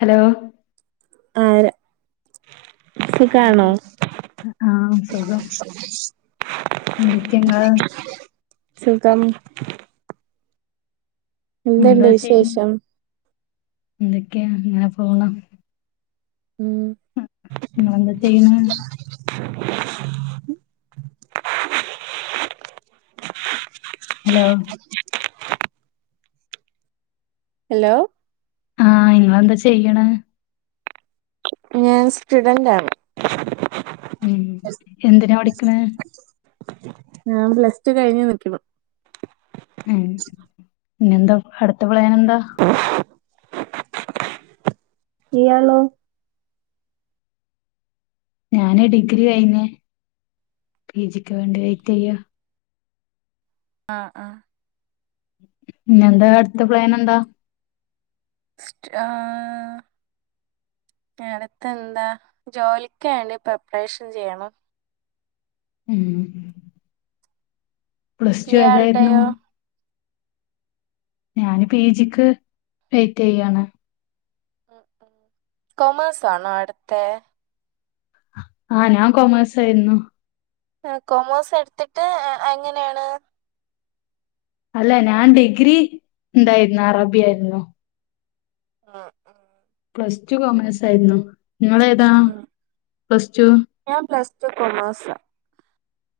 Hello. ആ ആഹ് സുഖം. എന്തൊക്കെങ്ങള് സുഖം. എന്തുണ്ട് എന്താ ചെയ്ന്നെ വിശേഷം എന്തൊക്കെയാ അങ്ങനെ പോണു ഉം ഇങ്ങളെന്താ ചെയ്യ്ണ്. ഹലോ. ഹലോ. ആ ഇങ്ങളെന്താ ചെയ്യ് ണ ഞാൻ സ്റ്റുഡന്റാണ്. ഉം എന്തിനാ പഠിക്കണത് ഞാൻ പ്ലസ് ടു കഴിഞ്ഞു നിക്കുവാ ഉം പിന്നെന്താ അടുത്ത പ്ലാൻ എന്താ. ഇയാളോ. ഞാന് ഡിഗ്രി കയിഞ്ഞു പിജി ക്ക്‌ വേണ്ടി വെയ്റ്റെയ്യ. ആ ആ പിന്നന്താ അടുത്ത പ്ലാൻ എന്താ. സ്റ്റ് ആ. അടുത്തെന്താ ജോലിക്ക് വാണ്ടി പ്രിപ്പറേഷൻ ചെയ്യണം. ഉം പ്ലസ് ടു ഏതായിരുന്നു. ഇയാളുടെയോ ഞാന് പി ജിക്ക് വെയിറ്റ് ചെയ്യാണ്. അ ആഹ് കൊമേഴ്സ് ആണോ എടുത്തെ ആഹ് ഞാൻ കോമേഴ്സ് ആയിരുന്നു. ആ കൊമോഴസ് എടുത്തിട്ട് എങ്ങനെയാണ്. അല്ല, ഞാൻ ഡിഗ്രി ഇണ്ടായിരുന്നു അറബിയായിരുന്നു. ആഹ് ആഹ് പ്ലസ് ടു കോമേഴ്സ് ആയിരുന്നു, നിങ്ങളേതാ ഉം പ്ലസ് ടു. [unintelligible] കോമേഴ്‌സാ.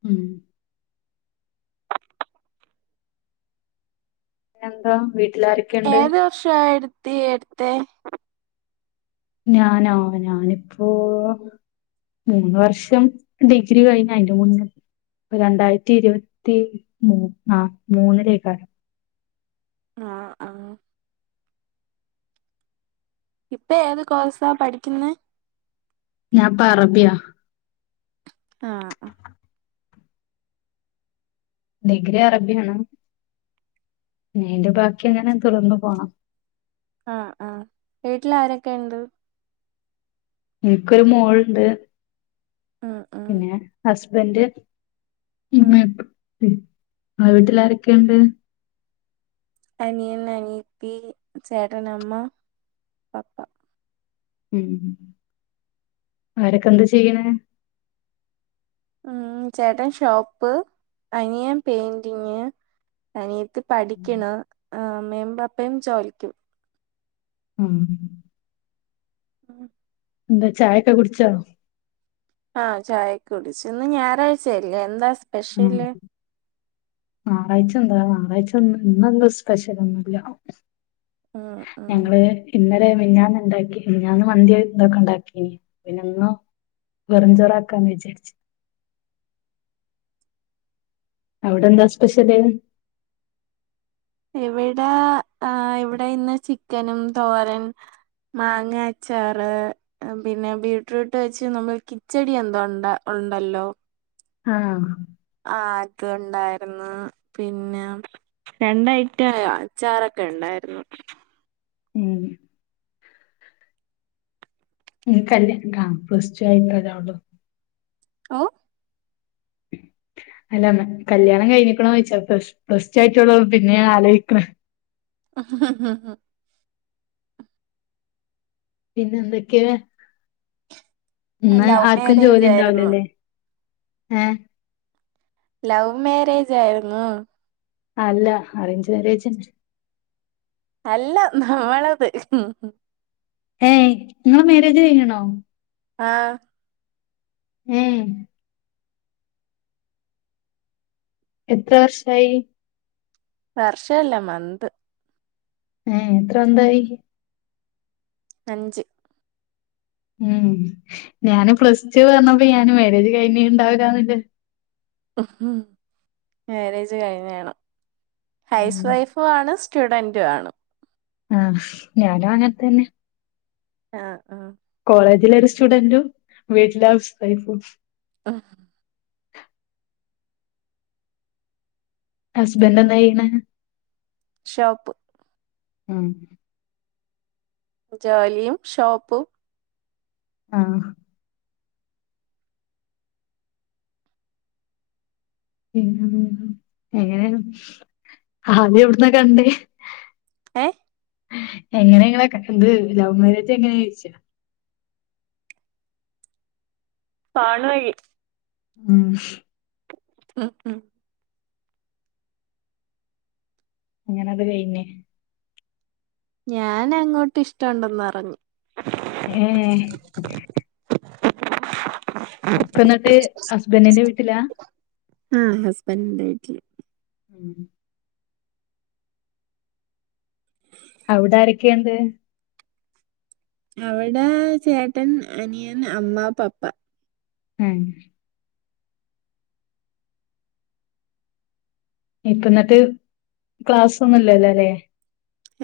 ഉം. പിന്നെന്താ വീട്ട് ഏത് വർഷാ ആ എടുത്തി എടുത്തെ ഞാനോ ഞാനിപ്പോ മൂന്ന് വർഷം ഡിഗ്രി കഴിഞ്ഞ് അയ്ന്റെ മുന്ന് രണ്ടായിരത്തി ഇരുപത്തി മൂന്നാ മൂന്നിലേക്കാരം ആഹ് ആഹ് ഇപ്പൊ ഏത് കോഴ്സാ പഠിക്കുന്നെ ഞാപ്പ അറബിയാ ആഹ് അ ഡിഗ്രി അറബിയാണ് ഈന്റെ ബാക്കി അങ്ങനെ തുടർന്നു പോണം ആഹ് ആഹ വീട്ടില് ആരൊക്കെ ഇണ്ട് ഇനിക്കൊര് മോൾണ്ട് ഉം ഉം പിന്നെ ഹസ്ബൻഡ് ഉം [unintelligible] ആ വീട്ടില് ആാരൊക്കെയുണ്ട് അനിയൻ അനിയത്തി ചേട്ടൻ അമ്മ പപ്പാ ഉം ആവരൊക്കെ എന്താ ചെയ്യണെ ഉം ചേട്ടൻ ഷോപ്പ് അനിയൻ പെയിന്റിങ് അനിയത്തി പഠിക്കണ് അമ്മയും പാപ്പയും ചോലിക്ക് ഉം ഉം എന്താ ചായക്കെ കുടിച്ചാ ആഹ ചായക്ക കുടിച്ചു ഇന്ന് ഞായറാഴ്ചയല്ലെ എന്താ സ് ഉ ആറായ്ച്ച ന്താ ഞായറാഴ്ച്ചന്ന് ഇന്നൊന്ന് സ്പെഷ്യലൊന്നുല്ല്യ ഉം ഉം ഞങ്ങള് ഇന്ന അതെ മിന്യാന്ന് ഇണ്ടാക്കി മിന്യാന്ന് മന്തി തൊക്കെ ഉണ്ടാക്കീ പിന്നെന്നു വെറഞ്ചോറാക്കി അവിടെ എന്താ സ്പെഷ്യല് ഇവിടാ ആ ഇവിടെ ഇന്ന് ചിക്കനും തോരൻ മാങ്ങ അച്ചാറ് പിന്നെ ബീട്രൂട്ട് വെച്ച് നമ്മൾ കിച്ചടി എന്തോ ഉണ്ട് ഉണ്ടല്ലോ ആഹ ആ അതുണ്ടായിരുന്ന് പിന്നെ രണ്ടഐറ്റായ അച്ചാറൊക്കെ ഉണ്ട് ണ്ടായിരുന്നു ഉം നീ കല്യാ കാ പ്ലസ് ടു ആയിട്ടല്ലെ ആവള്ളൂ ഓ [inaudible] അല്ല കല്യാണം കഴിഞ്ഞിക്കണൊ ചോയ്ച്ചാ പ്ലസ് ടു ആയിട്ടുള്ളത് പിന്നെയാ ആലോയിക്ക്ണെ ആ ആഹ ആഹ ഹാ പിന്നെ എന്തൊക്കെയാ ഇന്ന് ലവ് ആർക്കും ജോലി മാരേജ് ആയിരുന്നു ഇണ്ടാവൂലല്ലേ ഏ ലവ് മാരേജ് ആയിരുന്നോ അല്ല അറേഞ്ച് മാര്യേജന്നെ അല്ല നമ്മളത് ഏയ് നിങ്ങളെ മരേജ് കഴഞ്ഞ്ണോ ആഹ ഹം എത്ര വർഷായി വർഷല്ല മന്ത് ഏ എത്ര മന്തായി അഞ്ച് ഉം ഞാന് പ്ലസ് ടു പറഞ്ഞപ്പോ ഞാന് മാരേജ് കഴിഞ്ഞിണ്ടാവില്ലാന്ന് വ മ് ഹ് മാരേജ് കഴിഞ്ഞാണ്. ഹൗസ് ഉം വൈഫുആണ്. സ്റ്റുഡന്റുംആണ്. ആ.. ഹ് ഞാനുഅങ്ങനെത്തന്നെ അ ആ... കോളേജിലൊരു സ്റ്റുഡന്റും വീട്ടില് ഹൗസ് വൈഫും. ആ.. ഹ്.. ഹസ്ബൻന്റെന്തയ്യിണെ? ഷോപ്പ്. ആ.. ഹ്. ജോലിയും, ഷോപ്പും. ആഹ് ഉം [unintelligible] എങ്ങനേ.. ആദ്യെവ്ട്ന്ന കണ്ടേ....? എഹ് എങ്ങനെങ്ങളെ കണ്ട് ലവ് മാരേജങ്ങനെയ്ച്ച ഫോണ്വഴി ഉംമ്... മ്. മ്. അങ്ങനത് കയ്ഞ്. ഞാനങ്ങോട്ടിഷ്ട്ടോണ്ടെന്ന് പറഞ്. ഏഹ്..... ഇപ്പന്നിട്ട് ഹസ്ബന്റിന്റെ വീട്ടിലാ..?. ആഹ്... ഹസ്ബന്റിന്റെ വീട്ടില്. ഉം അവ്ടാരെക്കേണ്ട്? അവിടേ... ചേട്ടൻ, അനിയൻ, അമ്മ, പപ്പ. മ്മ് ഇപ്പന്നിട്ട് ക്ലാസൊന്നുല്ലല്ലലേ.?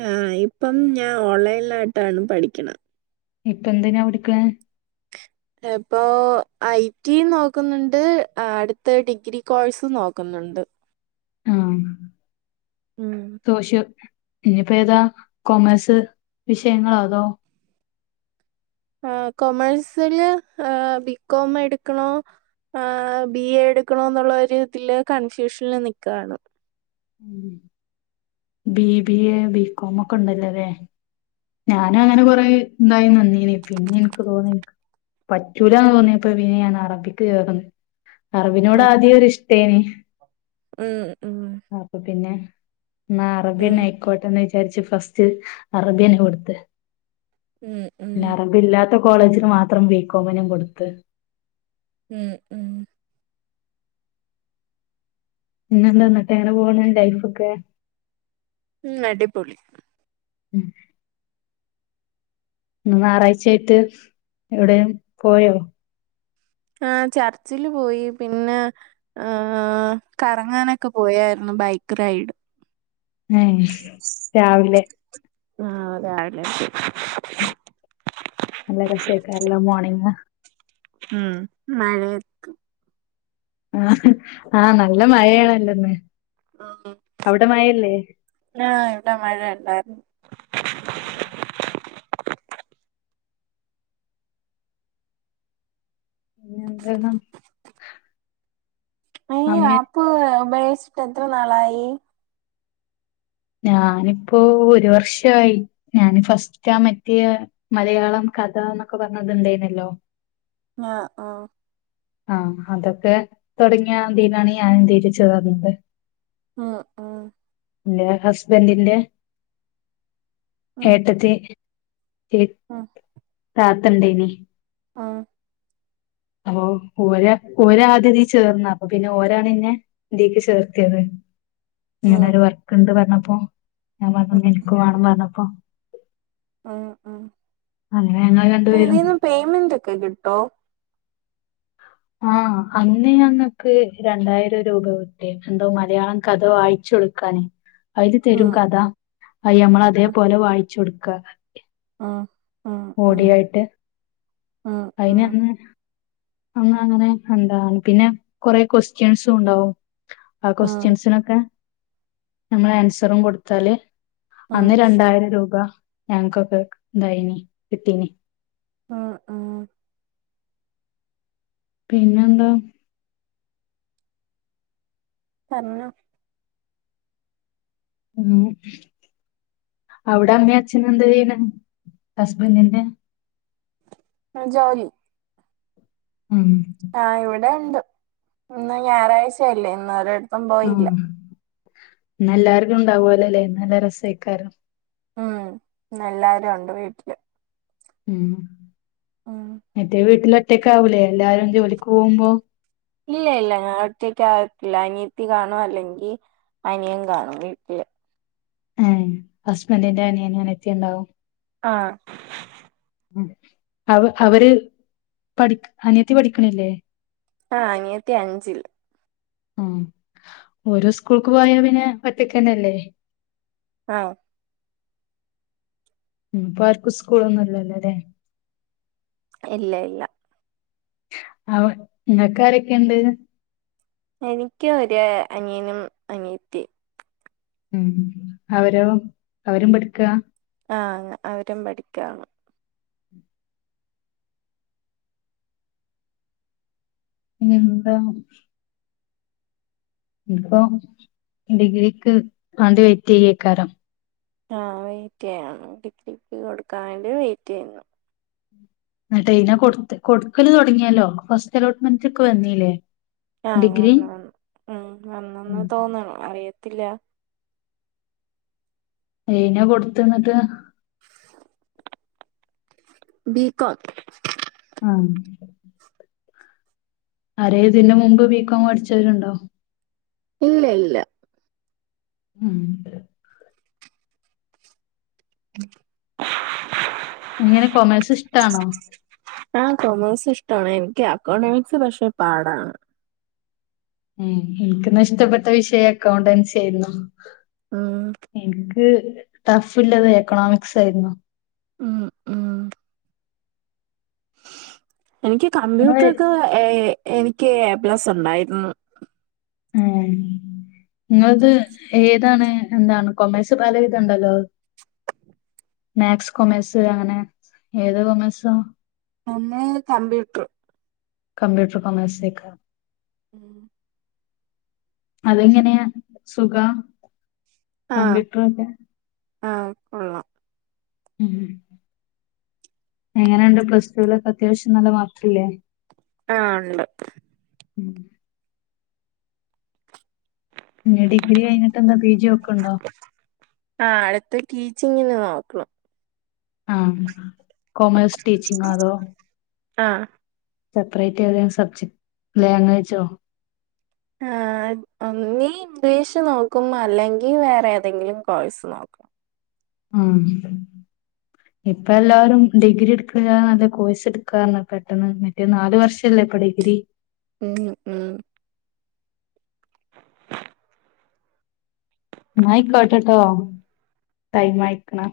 ആഹ്... ഇപ്പം ഞാൻ ഓൺലൈലാട്ടാണ് പഠിക്കണ ഇപ്പെന്തിനാ.. പഠിക്വെ? എഹ് പ്പോ... ഐറ്റിം.. നോക്കുന്നുണ്ട് അ അടുത് ഡിഗ്രി കോഴ്സും നോക് ന്നുണ്ട് തോഷ്യോ... ഞ്ഞിപ്പേതാ... കൊമേഴ്സ് വിഷയങ്ങളൊ.. അതോ.. ആഹ്.. കൊമേഴ്സില് അഹ് ബികോമെടുക്കണോ ആഹ്... ബി എ എടുക്കണോന്നുള്ളൊരുതില് കൺഫ്യൂഷല്നിക്കാണ്. ഉം ബി ബിഎ ബികോമൊക്കണ്ടല്ലോലേ... ഞാനും അങ്ങനെ കൊറേ എന്തായി [unintelligible] പിന്നെ എനിക്ക് തോന്നി പറ്റൂലാന്ന് തോന്നിയപ്പ പിന്നെ ഞാന് അറബിക്ക് ചേർന്ന്. അറബിനോട് ഉം അധ്യെ ഒരു ഇഷ്ട്ടെനീ ഉം ഉം അപ്പപിന്നെ എന്നാ അറബി തന്നെ ഉം ആയിക്കോട്ടേന്ന് വിചാരിച്ച് ഫസ്റ്റ് അറബി തന്നെ കൊട്ത്ത് മ്ഹ് മ്ഹ് കോളേജില് മാത്രം ബി കോമിനും കൊട്ത്തു. മ്ഹ് മ്ഹ് പിന്നെ എന്താ [unintelligible] പോണൂ ലൈഫൊക്കേ ഉം അടിപൊളി മ്ഹ് ഇന്ന് ഞായറാഴ്ച്ച ആയിട്ട് എവിടേം പോയോ ആഹ് ചർച്ചില് പോയി പിന്നേ ആഹ് കറങ്ങാനൊക്കെ പോയാർന്നൂ ബൈക്ക് റൈഡ്. ഏഹ് രാവിലെ ആഹ് രാവിലെ [unintelligible] നല്ല രസായ്ക്കല്ലേ മോണിങ്ങ് ഉം മഴേത്ത് ആഹ് നല്ല മഴയാണല്ലൊ ഇന്ന് ആഹ് ആഹ് ഇവിടെ മഴ ഉണ്ടാർന്നു പിന്നെ [unintelligible] അപ്പ ഈ ആപ്പ് ഉപയോഗിചിട്ട് എത്ര നാളായി ഞാനിപ്പോ ഒരു വർഷായി. ഞാന് ഫസ്റ്റ് ആ മറ്റെ മലയാളം കഥ എന്നൊക്കെ പറഞ്ഞു അത് ഉണ്ടായിരുന്നല്ലോ ആ ആ ആ അതൊക്കെ തൊടങ്ങിയ ആ തിനാണ് ഞാനും തില് ചേർന്നത് ആ ആ ന്റെ ഹസ്ബൻ്റിന്റെ ഉം ഏട്ടത്തി ക്ക് ഉം താത്തണ്ടേനി ആ അവൊ ഓരാ ഓരാദ്യ തി ചേർന്ന് അപ്പ പിന്നെ ഓരാണ് ന്നെ ഇതീക്ക് ചേർത്തിയേത് ഇങ്ങനെ ഉം ഒരു വർക്ക്ണ്ട് പർണപ്പോ ഞാൻ പർണു ഉം തിൻക്ക് വാണം പർണപ്പോ ഉം ഉം അങ്ങനെ ഞങ്ങൾ രണ്ടുപേരും തിതിന്ന് പേമെന്റ് ഒക്കെ കിട്ടോ ആ അന്ന് ഞങ്ങക്ക് രണ്ടായിരം രൂപ കിട്ടീറ്റ്ണ്ട് മലയാളം കഥ വായിച്ചു കൊടുക്കാനെ അയ്‌ല് തരും ഉം കഥ അയ്യമ്മൾ ഉം അതേപോലെ വായിച്ചൊട്ക്ക ഉം ഉം ഓടിയായിട്ട് ഉം ഉം അയിനന്ന് അങ്ങ അങ്ങനെ ഉണ്ടാവും പിന്നെ കൊറെ ക്വസ്റ്റ്യൻസും ഉണ്ടാവും ആ ഉം ഉം ക്വസ്റ്റ്യൻസിനൊക്കെ നമ്മൾ ആൻസറും കൊടുത്താല് ഉം അന്ന് രണ്ടായിരം രൂപ ഞങ്ങക്കൊക്കെ ണ്ടായിനി കിട്ടീനി ആ ആ പിന്നെന്താ പർഞ്ഞൊ ഉം അവ്ടെ അമ്മി അച്ഛനു എന്തയ്യ്ണ് ഹസ്ബൻ്റിന്റെ [unintelligible] ഉം ആ ഇവിടെ ണ്ട് ഇന്ന് ഞായറാഴ്ചയല്ലേ ഇന്ന് ഒരിട്ത്തും പോയില്ല ന്നെല്ലാർക്കും ണ്ടാവോലൊല്ലെ ന്നല്ല രസേയ്ക്കാരം ഉം ന്ന് എല്ലാരൊണ്ട് വീട്ടില് ഉം ഉം മറ്റേ വീട്ടിലൊറ്റക്കാവൂലേ എല്ലാരും ജോലിക്ക് പോവുമ്പോ ഇല്ല ഇല്ല ഞാൻ ഒറ്റക്ക ആവത്തില്ല അനിയത്തി കാണു അല്ലെങ്കി അനിയൻ കാണും വീട്ട്ല് ഉം ഹസ്ബൻ്റിന്റെ അനിയനു ആനിയത്തി ണ്ടാവും ആ ഉം അവ് അവര് പഠിപ്പ് അനിയത്തി പഠിക്ക്ണില്ലേ ആ അനിയത്തി അഞ്ചില് ഉം ഓര് സ്കൂൾക്ക് പോയാ പിന്നെ ഒറ്റക്കെന്നെല്ലേ ആ ഉം പ്പൊ ആർക്കു സ്കൂളൊന്നുല്ലല്ലൊ ലെ ഇല്ല ഇല്ല അവ ങ്ങക്കാരൊക്കെണ്ട് എനിക്ക് ഒര അനിയനും അനിയത്തിം ഉം അവരോ അവരും പഠിക്ക ആ അവരും പഠിക്കാണ് ഇനി എന്താ ഇപ്പൊ ഡിഗ്രിക്ക് വണ്ട് വെയിറ്റ് ചെയ്യേക്കാരം ആഹ വെയയിറ്റ് ചെയ്യണം കലിക്ക് കൊടുക്കാാനേി വെയയിറ്റ് ചെയ്യുന്നു എന്നട്ടെ ഇന കൊടുത്ത് കൊടുക്കല് തുടങ്ങിയാലോ ഫസ്റ്റ് അലോട്ട്മെന്റ് ഒക്കെ വന്നീല്ലേ ആഹ വ ഡിഗ്രി വു ഉം വന്നന്ന് ഉം തോന്നണം അറിയത്തില്ല അനെ കൊടുത്തത് ബകട്ട ആഹ അര ഇതിന്റെ മുമ്പ് ബീികോം പഠിച്ചവരുണ്ടോ ഇല്ലില്ല ഉം എങ്ങനെ കൊമേഴ്സ് ഇഷ്ടാണോ ആഹ് കൊമേഴ്സ് ഇഷ്ടമാണ് എനിക്ക് അക്കോണോമിക്സ് പക്ഷെ പാടാണ് ഉം എനിക്കന്ന ഇഷ്ടപ്പെട്ട വിഷയം അക്കൗണ്ടൻസി ആയിരുന്നു ഉം എന് ക്ക് ടഫിള്ളത് എക്കണോമിക്സ് ആയിരുന്നു ഉം ഉം എനിക്ക് നിങ്ങള് കമ്പ്യൂട്ടർ ഒക്കെ എനിക്ക് എ പ്ലസ് ഉണ്ടായിരുന്നു ആ നിങ്ങളത് ഏതാണ് എന്താണ് കൊമേഴ്സ് പല വിധം ഒണ്ടല്ലോ മാത്സ് കൊമേഴ്സ് അങ്ങനെ ഏതോ കൊമേഴ് ഒന്ന് കംമ്പ്യൂട്ടറ് കംമ്പ്യൂട്ടറ് കൊമേഴ്‌സേക്കാ ഉം അതെങ്ങനെയാ സുഖ കമ്പ്യൂട്ടറൊക്കെ ആ കൊള്ളാം ഉം എങ്ങനെയുണ്ട് പ്ലസ് ടുവിലൊക്കെ അത്യാവശ്യം നല്ല മാർക്കില്ലേ ആ ഉണ്ട് ഉം പിന്നെ ഡിഗ്രി കഴിഞ്ഞിട്ട് എന്താ പി ജി ഒക്കെണ്ടോ [unintelligible] ടീച്ചിങ്ങിന് നോക്കണം ആ കോമേഴ്സ് ടീച്ചിങ്ങൊ അതോ ആ സെപ്പറേറ്റ് ഏതെലും സബ്ജെക്ട് ലാംഗ്വേജോ ആ ഒന്നീ ഇംഗ്ലീഷ് നോക്കും അല്ലെങ്കിൽ വേറെ ഏതെങ്കിലും കോഴസ് നോക്കും ആ ഇപ്പ എല്ലാവരും ഡിഗ്രി എടുക്ക നല്ല കോഴ്സ് എടുക്കാറാണ് പെട്ടെന്ന് മറ്റേ നാല് വർഷ ല്ലേപ്പ ഡിഗ്രി ഉം ഉം എന്നയിക്കോട്ടട്ടോ ടൈമായിക്കണ്